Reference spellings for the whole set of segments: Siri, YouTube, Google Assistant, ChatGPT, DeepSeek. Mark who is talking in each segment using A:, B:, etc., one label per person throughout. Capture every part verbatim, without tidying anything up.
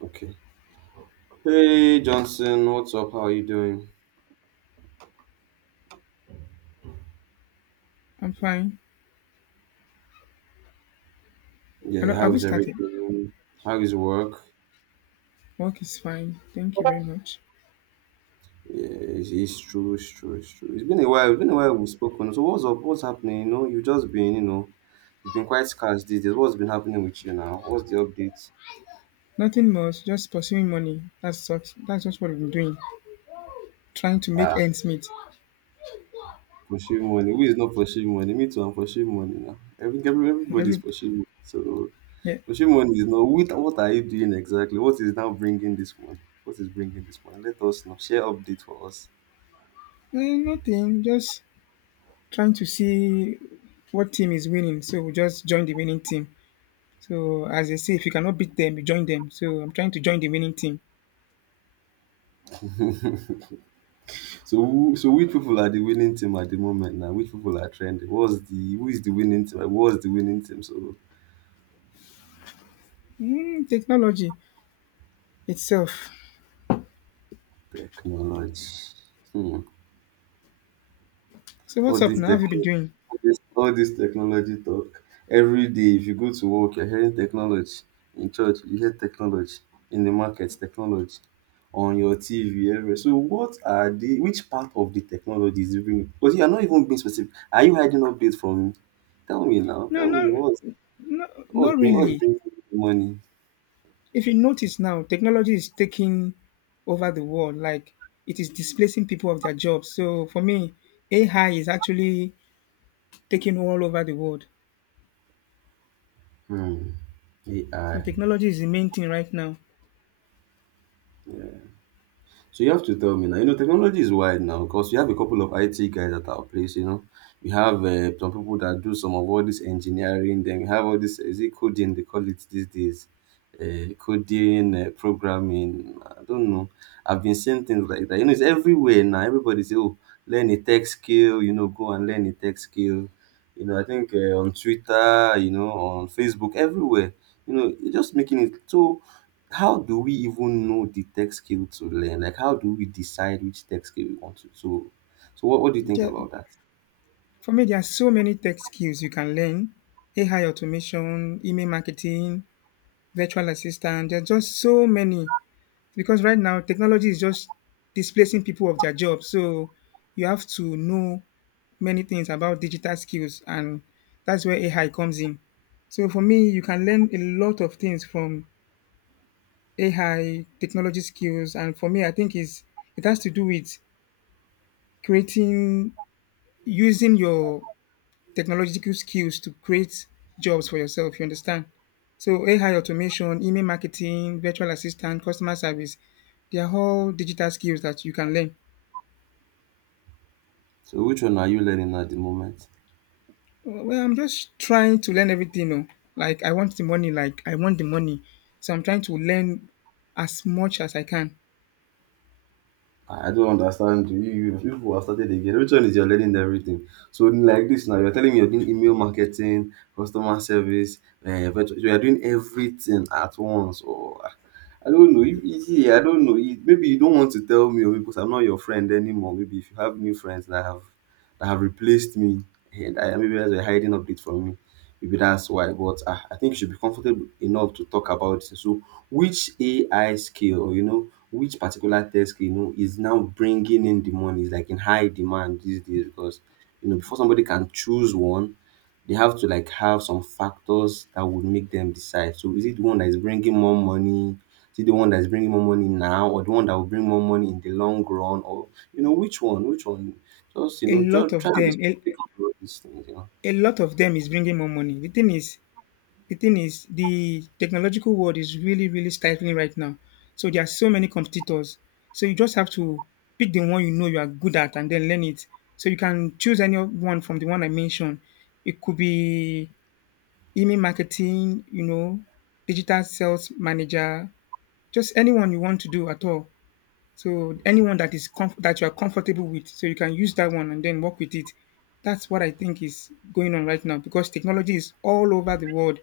A: Okay. Hey Johnson, what's up? How are you doing?
B: I'm fine.
A: Yeah,
B: Hello,
A: how
B: have we
A: is
B: started?
A: everything? How is work?
B: Work is fine. Thank you very much.
A: Yeah, it's, it's true, it's true, it's true. It's been a while. It's been a while we've spoken. So what's up? What's happening? You know, you've just been, you know, you've been quite scarce these days. What's been happening with you now? What's the update?
B: Nothing much, just pursuing money. That's what that's just what we've been doing. Trying to make
A: Ah,
B: ends meet.
A: pursuing money. Who is not pursuing money? Me too. I'm pursuing money now. Every, every- everybody's
B: Every
A: pursuing. Money. So
B: yeah.
A: pursuing money is not. What what are you doing exactly? What is now bringing this money? What is bringing this money? Let us know. Share update for us.
B: Eh, nothing. Just trying to see what team is winning. So we just join the winning team. So as they say, if you cannot beat them, you join them. So I'm trying to join the winning team.
A: So who so which people are the winning team at the moment now? Which people are trending? What's the Who is the winning team? Like, what's the winning team? So
B: Mm, technology itself.
A: technology. Hmm.
B: So what's
A: All
B: up
A: this
B: now? Have you been
A: technology,
B: doing?
A: all this, all this technology talk. Every day, if you go to work, you're hearing technology. In church, you hear technology. In the market, technology. On your T V, everywhere. So what are the which part of the technology is even, because you are not even being specific. Are you hiding updates from me? Tell me now.
B: No,
A: Tell
B: no,
A: me what's
B: no,
A: what's
B: not
A: bring what's
B: really.
A: bringing you the money?
B: If you notice now, technology is taking over the world. Like it is displacing people of their jobs. So for me, A I is actually taking all over the world.
A: Hmm,
B: So
A: A I.
B: technology is the main thing right now.
A: So you have to tell me now. You know, technology is wide now because we have a couple of I T guys at our place. You know, we have uh, some people that do some of all this engineering. Then we have all this, is it coding they call it these days, uh, coding, uh, programming. I don't know. I've been seeing things like that. You know, it's everywhere now. Everybody say, "Oh, learn a tech skill." You know, go and learn a tech skill. You know, I think uh, on Twitter, you know, on Facebook, everywhere. You know, it's just making it so how do we even know the tech skill to learn? Like, how do we decide which tech skill we want to? So, so what, what do you think
B: There,
A: about that?
B: for me, there are so many tech skills you can learn. A I automation, email marketing, virtual assistant. There are just so many because right now technology is just displacing people of their jobs. So you have to know many things about digital skills, and that's where A I comes in. So for me, you can learn a lot of things from A I technology skills. And for me, I think is it has to do with creating using your technological skills to create jobs for yourself. You understand? So A I automation, email marketing, virtual assistant, customer service, they are all digital skills that you can learn.
A: So, which one are you learning at the moment?
B: Well, well, I'm just trying to learn everything. Oh. Like, I want the money. Like, I want the money. So I'm trying to learn as much as I can.
A: I don't understand you. You you people have started again. Which one is your learning everything? So like this now, you're telling me you're doing email marketing, customer service, uh, virtual. You are doing everything at once. Or I don't know. If you see, I don't know. You, maybe you don't want to tell me, or because I'm not your friend anymore. Maybe if you have new friends that have that have replaced me, and I maybe that's a hiding update from me. Maybe that's why. But ah, I think you should be comfortable enough to talk about it. So, which A I skill, or you know which particular tech skill you know is now bringing in the money? Is like in high demand these days? Because you know, before somebody can choose one, they have to like have some factors that would make them decide. So, is it the one that is bringing more money? Is it the one that is bringing more money now, or the one that will bring more money in the long run, or you know which one? Which one? Just you
B: A
A: know,
B: lot
A: just try
B: of
A: and be
B: them,
A: specific
B: a,
A: about these things. You know.
B: a lot of them is bringing more money. The thing is, the thing is, the technological world is really, really stifling right now. So there are so many competitors. So you just have to pick the one you know you are good at and then learn it. So you can choose any one from the one I mentioned. It could be email marketing, you know, digital sales manager, just anyone you want to do at all. So anyone that is comf- that you are comfortable with, so you can use that one and then work with it. That's what I think is going on right now because technology is all over the world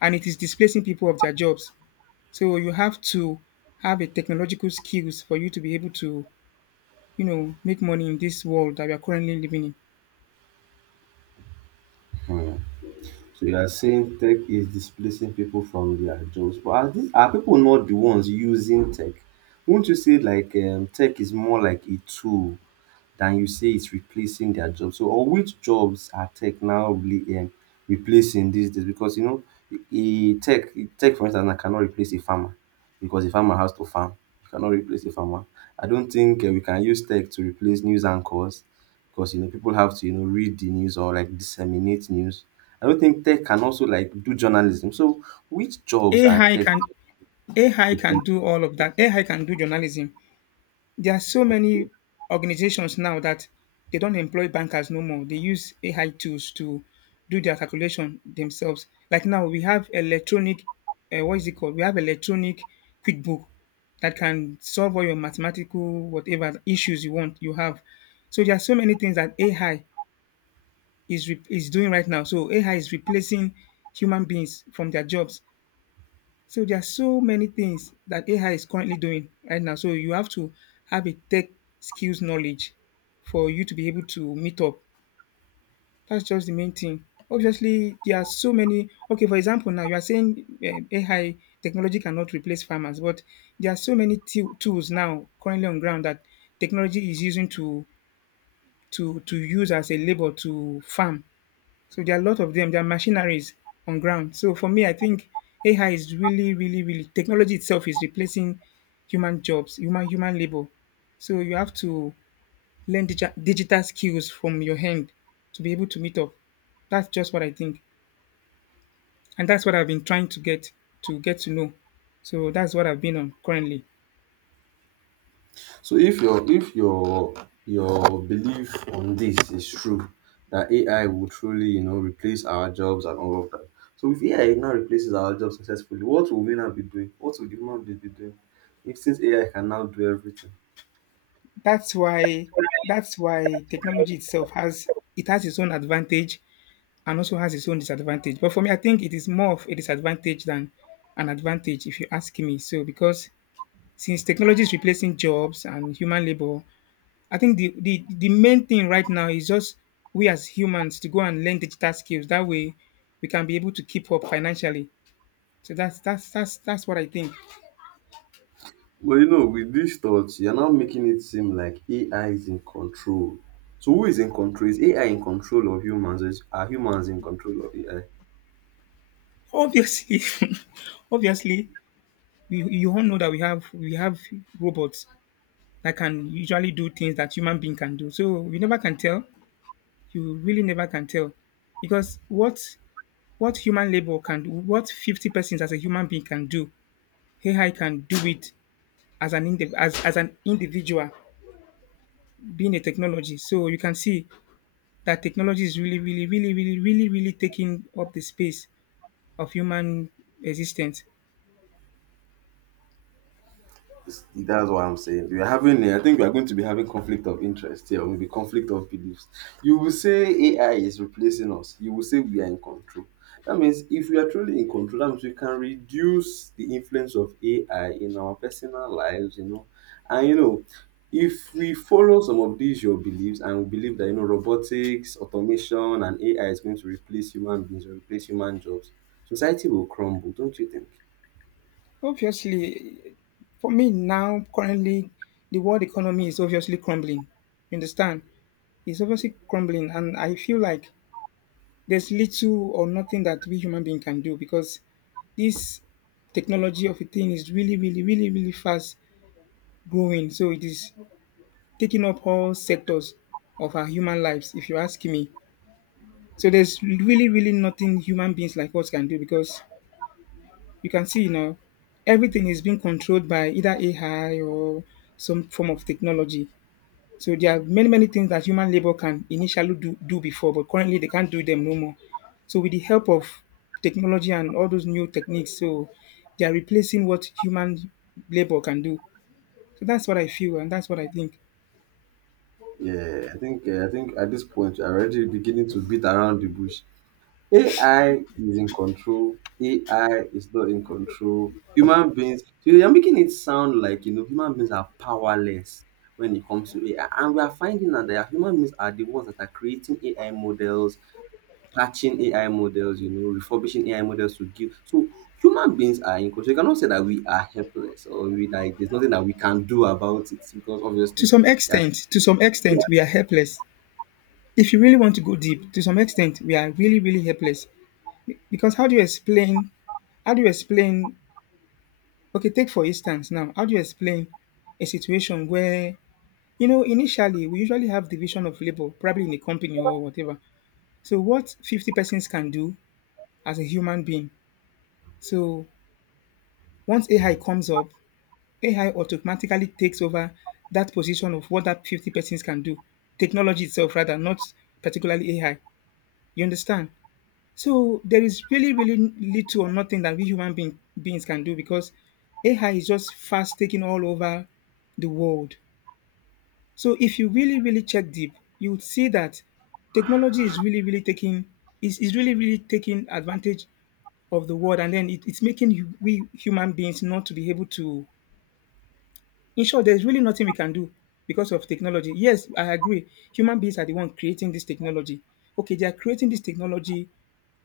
B: and it is displacing people of their jobs. So you have to have a technological skills for you to be able to, you know, make money in this world that we are currently living in.
A: So you are saying tech is displacing people from their jobs, but are these are people not the ones using tech? Won't you say like um, tech is more like a tool than you say it's replacing their job? So or which jobs are tech now really um replacing these days? Because you know, e tech a tech for instance I cannot replace a farmer, because a farmer has to farm. You cannot replace a farmer. I don't think um we can use tech to replace news anchors, because you know people have to you know read the news or like disseminate news. I don't think tech can also like do journalism. So which jobs are
B: AI
A: tech
B: can A I can
A: replacing?
B: do all of that. A I can do journalism. There are so many organizations now that they don't employ bankers no more. They use A I tools to do their calculation themselves. Like now, we have electronic, uh, what is it called? We have electronic QuickBook that can solve all your mathematical whatever issues you want you have. So there are so many things that A I is re- is doing right now. So A I is replacing human beings from their jobs, so there are so many things that A I is currently doing right now. So you have to have a tech skills knowledge for you to be able to meet up. That's just the main thing. Obviously, there are so many. Okay, for example, now you are saying um, A I technology cannot replace farmers, but there are so many t- tools now currently on ground that technology is using to to to use as a labor to farm. So there are a lot of them. There are machineries on ground. So for me, I think A I is really, really, really technology itself is replacing human jobs, human human labor. So you have to learn digi- digital skills from your hand to be able to meet up. That's just what I think, and that's what I've been trying to get to get to know. So that's what I've been on currently.
A: So if your if your your belief on this is true, that A I will truly, you know, replace our jobs and all of that. So if A I now replaces our jobs successfully, what will we now be doing? What will the human being be doing? If since A I can now do everything.
B: That's why that's why technology itself has it has its own advantage and also has its own disadvantage. But for me, I think it is more of a disadvantage than an advantage, if you ask me. So because since technology is replacing jobs and human labor, I think the, the, the main thing right now is just we as humans to go and learn digital skills. That way we can be able to keep up financially. So that's that's that's that's what I think.
A: Well, you know, with these thoughts, you're now making it seem like A I is in control. So who is in control? Is A I in control of humans? Or is- are humans in control of A I?
B: Obviously, obviously, we you all know that we have we have robots that can usually do things that human being can do. So we never can tell. You really never can tell because what what human labor can do, what fifty persons as a human being can do, A I can do it as an indiv- as, as an individual being a technology. So you can see that technology is really really really really really really taking up the space of human existence.
A: It's- That's what I'm saying. We are having, a- I think we are going to be having conflict of interest here, or maybe conflict of beliefs. You will say A I is replacing us. You will say we are in control. That means if we are truly in control, that means we can reduce the influence of A I in our personal lives, you know. And you know, if we follow some of these your beliefs and we believe that you know robotics, automation, and A I is going to replace human beings or replace human jobs, society will crumble, don't you think?
B: Obviously, for me now currently, the world economy is obviously crumbling, you understand. It's obviously crumbling and I feel like there's little or nothing that we human being can do because this technology of a thing is really, really, really, really fast growing. So it is taking up all sectors of our human lives, if you ask me. So there's really, really nothing human beings like us can do because you can see, you know, everything is being controlled by either A I or some form of technology. So there are many, many things that human labor can initially do, do before, but currently they can't do them no more. So with the help of technology and all those new techniques, so they are replacing what human labor can do. So that's what I feel and that's what I think.
A: Yeah, I think uh, I think at this point you're already beginning to beat around the bush. A I is in control. A I is not in control. Human beings, so you're making it sound like you know human beings are powerless when it comes to A I, and we are finding out that human beings are the ones that are creating A I models, patching A I models, you know, refurbishing A I models to give. So human beings are in control. You cannot say that we are helpless or we like there's nothing that we can do about it, because
B: To
A: obviously,
B: some
A: yeah
B: extent, to some extent, we are helpless. If you really want to go deep, to some extent, we are really, really helpless. Because how do you explain? How do you explain? Okay, take for instance now. How do you explain a situation where, you know, initially, we usually have division of labor, probably in a company or whatever. So what fifty persons can do as a human being. So once A I comes up, A I automatically takes over that position of what that fifty persons can do. Technology itself, rather, not particularly A I. You understand? So there is really, really little or nothing that we human being, beings can do because A I is just fast taking all over the world. So if you really, really check deep, you would see that technology is really, really taking is, is really, really taking advantage of the world, and then it, it's making you, we human beings not to be able to. In short, there's really nothing we can do because of technology. Yes, I agree. Human beings are the one creating this technology. Okay, they are creating this technology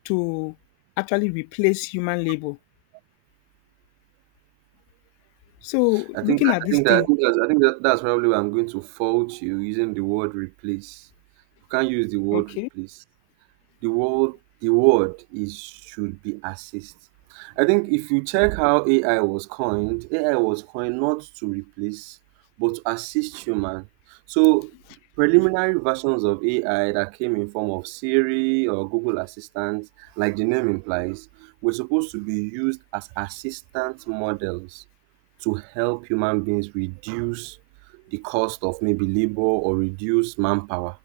B: to actually replace human labor. So
A: I think
B: looking
A: I
B: at this
A: think that I
B: thing,
A: think that's I think that, that's probably where I'm going to fault you using the word replace. You can't use the word
B: okay,
A: replace, the world the word is should be assist. I think if you check how A I was coined, A I was coined not to replace but to assist human. So preliminary versions of A I that came in form of Siri or Google Assistant, like the name implies, were supposed to be used as assistant models to help human beings reduce the cost of maybe labor or reduce manpower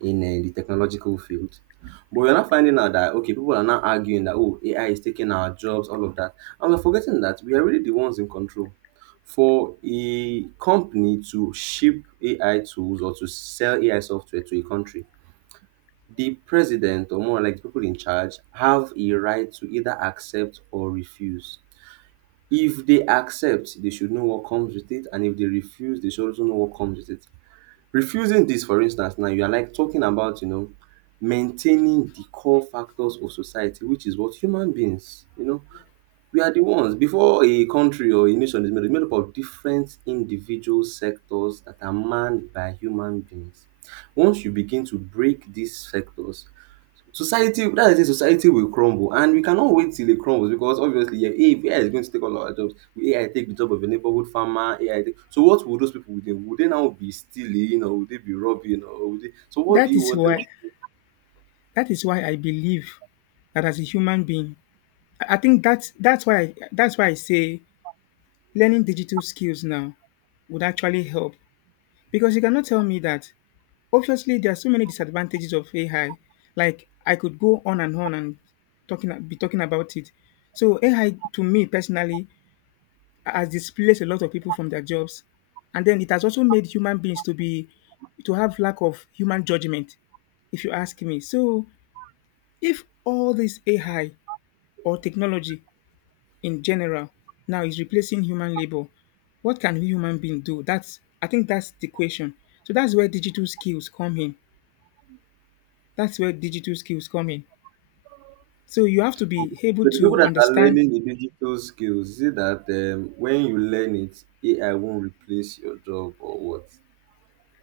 A: in uh, the technological field. But we're not finding out that okay, people are now arguing that oh, A I is taking our jobs, all of that, and we're forgetting that we are really the ones in control. For a company to ship A I tools or to sell A I software to a country, the president or more like the people in charge have a right to either accept or refuse. If they accept, they should know what comes with it, and if they refuse, they should also know what comes with it. Refusing this for instance, now you are like talking about you know maintaining the core factors of society, which is what human beings, you know, we are the ones. Before a country or a nation is made, it's made up of different individual sectors that are manned by human beings. Once you begin to break these sectors, society, that's the thing, society will crumble, and we cannot wait till it crumbles, because obviously yeah, if A I is going to take all our jobs, will A I take the job of a neighborhood farmer? A I take, so what will those people do? Would they now be stealing, or would they be robbing, or would they, so what do
B: that
A: you
B: is
A: want them?
B: why that is why I believe that as a human being, I think that's that's why I, that's why I say learning digital skills now would actually help because you cannot tell me that obviously there are so many disadvantages of A I. Like I could go on and on and talking be talking about it. So A I to me personally has displaced a lot of people from their jobs, and then it has also made human beings to be to have lack of human judgment, if you ask me. So if all this A I or technology in general now is replacing human labor, what can we human being do? That's I think that's the question. So that's where digital skills come in. That's where digital skills come in. So you have to be able
A: So the people
B: to
A: that are
B: understand
A: learning the digital skills, is it that um, when you learn it A I won't replace your job or what?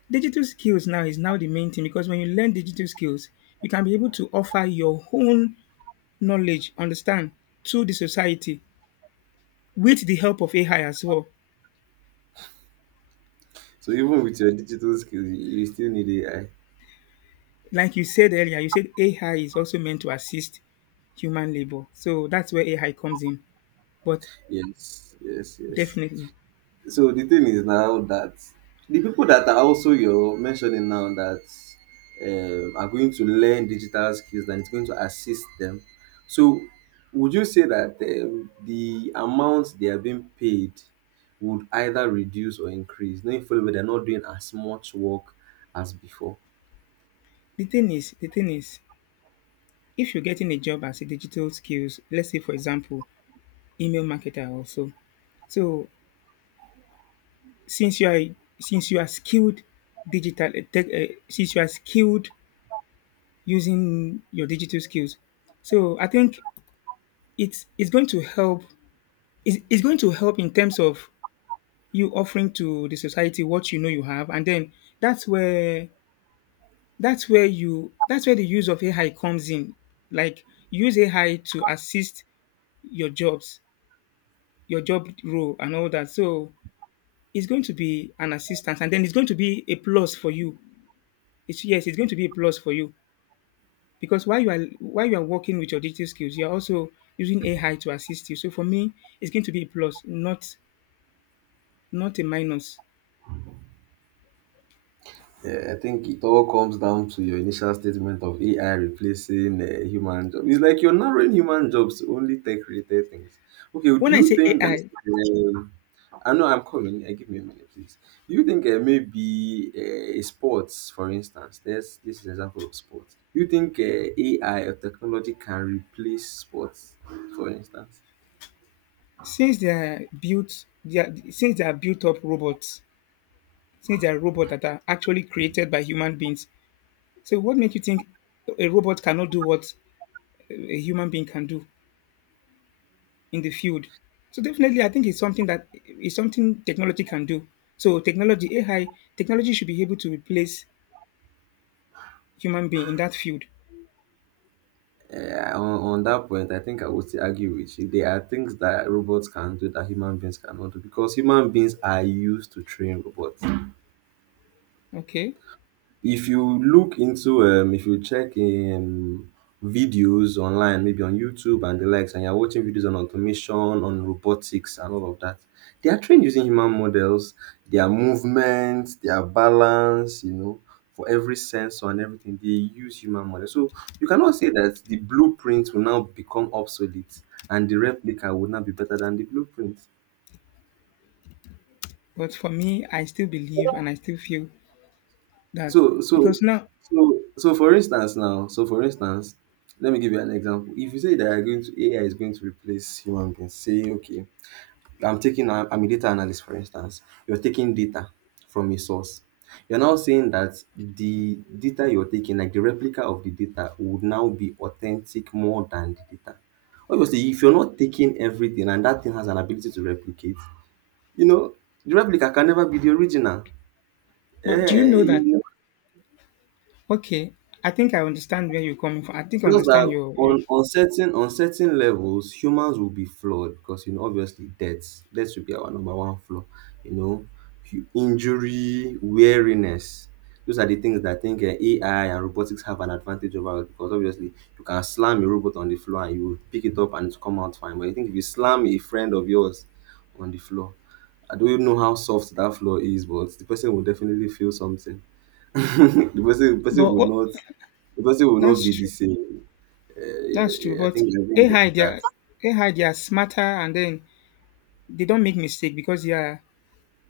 B: digital skills now is now the main thing because when you learn digital skills, you can be able to offer your own knowledge, understand, to the society with the help of A I as well.
A: So even with your digital skills, you you still need A I?
B: Like you said earlier, you said A I is also meant to assist human labor. So that's where A I comes in. But
A: Yes, yes, yes.
B: definitely
A: So the thing is now that the people that are also you're mentioning now that um, are going to learn digital skills and it's going to assist them. So would you say that um, the amount they are being paid would either reduce or increase? Knowing fully well they're not doing as much work as before.
B: The thing is the thing is, if you're getting a job as a digital skills, let's say for example, email marketer also. So. So since you are since you are skilled digital eh, tech, uh, since you are skilled using your digital skills, so I think it's it's going to help. It's, it's going to help in terms of you offering to the society what you know you have, and then that's where that's where you that's where the use of A I comes in. Like use A I to assist your jobs your job role and all that. So it's going to be an assistance, and then it's going to be a plus for you. It's yes, it's going to be a plus for you because while you are while you are working with your digital skills, you are also using A I to assist you. So for me, it's going to be a plus, not not a minus.
A: Yeah, I think it all comes down to your initial statement of A I replacing uh, human jobs. It's like you're narrowing human jobs to only tech-related things. Okay, do
B: When I
A: you
B: say
A: think that?
B: A I,
A: Um, I know I'm coming. Uh, give me a minute, please. Do you think uh, maybe uh, sports, for instance, there's this is an example of sports. Do you think uh, A I or technology can replace sports, for instance?
B: since they are built, they are, since they are built up robots, since they are robots that are actually created by human beings. So what makes you think a robot cannot do what a human being can do in the field? So definitely, I think it's something that it's something technology can do. So technology, A I, technology should be able to replace human being in that field.
A: Yeah, on, on that point, I think I would still argue with you. There are things that robots can do that human beings cannot do because human beings are used to train robots.
B: Okay,
A: If you look into um if you check um videos online, maybe on YouTube and the likes, and you're watching videos on automation, on robotics and all of that, they are trained using human models. Their movement, their balance, you know, for every sensor and everything, they use human models. So you cannot say that the blueprint will now become obsolete and the replica will now be better than the blueprint.
B: but for me, I still believe and I still feel that
A: So so
B: because now,
A: so so for instance now, so for instance, let me give you an example. If you say that you're going to, A I is going to replace human beings, say okay, I'm taking a- I'm a data analyst, for instance. You're taking data from a source. You're now saying that the data you're taking, like the replica of the data, would now be authentic more than the data. Obviously, if you're not taking everything and that thing has an ability to replicate, you know, the replica can never be the original.
B: but do you know
A: Eh,
B: that? Okay, I think I understand where you're coming from. I think I
A: Just
B: understand
A: that
B: your your.
A: on on certain on certain levels, humans will be flawed because, you know, obviously death death will be our number one flaw. You know, Hu- injury, weariness. Those are the things that I think uh, A I and robotics have an advantage over us, because obviously you can slam a robot on the floor and you will pick it up and it's come out fine. But I think if you slam a friend of yours on the floor, I don't even know how soft that floor is, but the person will definitely feel something. the person the person
B: But
A: would
B: oh,
A: not, the person will not
B: that's
A: be the
B: true.
A: same. Yeah, yeah,
B: That's true.
A: yeah. I
B: But
A: think I think
B: A I, they are
A: that's
B: A I, they are smarter, and then they don't make mistake because they are,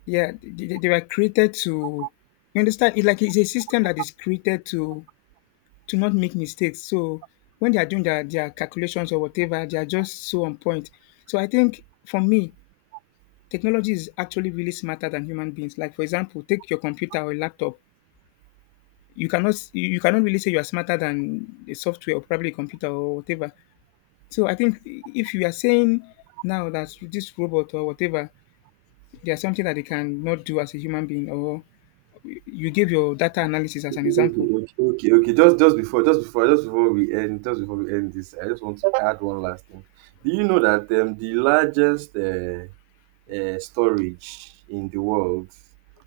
B: yeah, they, they they were created to, you understand, it like it's a system that is created to to not make mistakes. So when they are doing their, their calculations or whatever, they are just so on point. So I think for me, technology is actually really smarter than human beings. Like for example, take your computer or laptop. You cannot s- you you cannot really say you are smarter than a software or probably a computer or whatever. So I think if you are saying now that this robot or whatever, there's something that they cannot do as a human being, or you gave your data analysis as an example.
A: okay, okay, okay. Just just before just before just before we end, just before we end this, I just want to add one last thing. Do you know that, um, the largest, uh, uh, storage in the world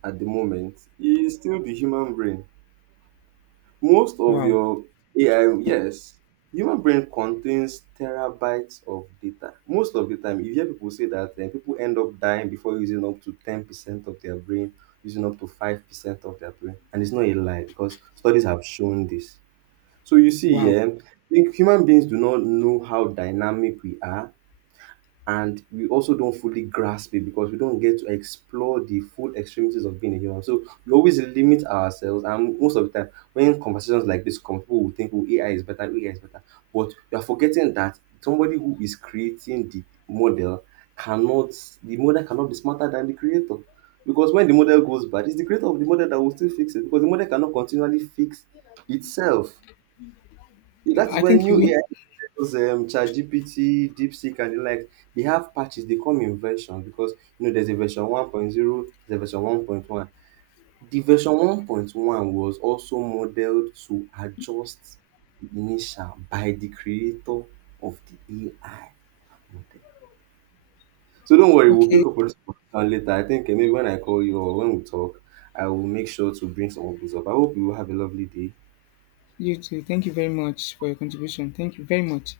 A: at the moment is still the human brain? Most of
B: Wow.
A: your A I, yes, human brain contains terabytes of data. Most of the time, you hear people say that, eh, people end up dying before using up to ten percent of their brain, using up to five percent of their brain. And it's not a lie, because studies have shown this. So you see,
B: Wow.
A: yeah, I think human beings do not know how dynamic we are, and we also don't fully grasp it because we don't get to explore the full extremities of being a human. So we always limit ourselves, and most of the time, when conversations like this come, people will think, "Oh, A I is better, A I is better," but we are forgetting that somebody who is creating the model cannot, the model cannot be smarter than the creator. Because when the model goes bad, it's the creator of the model that will still fix it, because the model cannot continually fix itself. That is
B: I
A: where
B: think you
A: new
B: win.
A: A I, those um, ChatGPT, DeepSeek, and the like, they have patches. They come in versions because, you know, there's a version one point zero, there's a version one point one. The version one point one was also modeled to adjust the initial by the creator of the A I model. So don't worry, we'll
B: Okay.
A: pick up on this conversation later. I think, uh, maybe when I call you or when we talk, I will make sure to bring some of this up. I hope you have a lovely day.
B: You too. Thank you very much for your contribution. Thank you very much.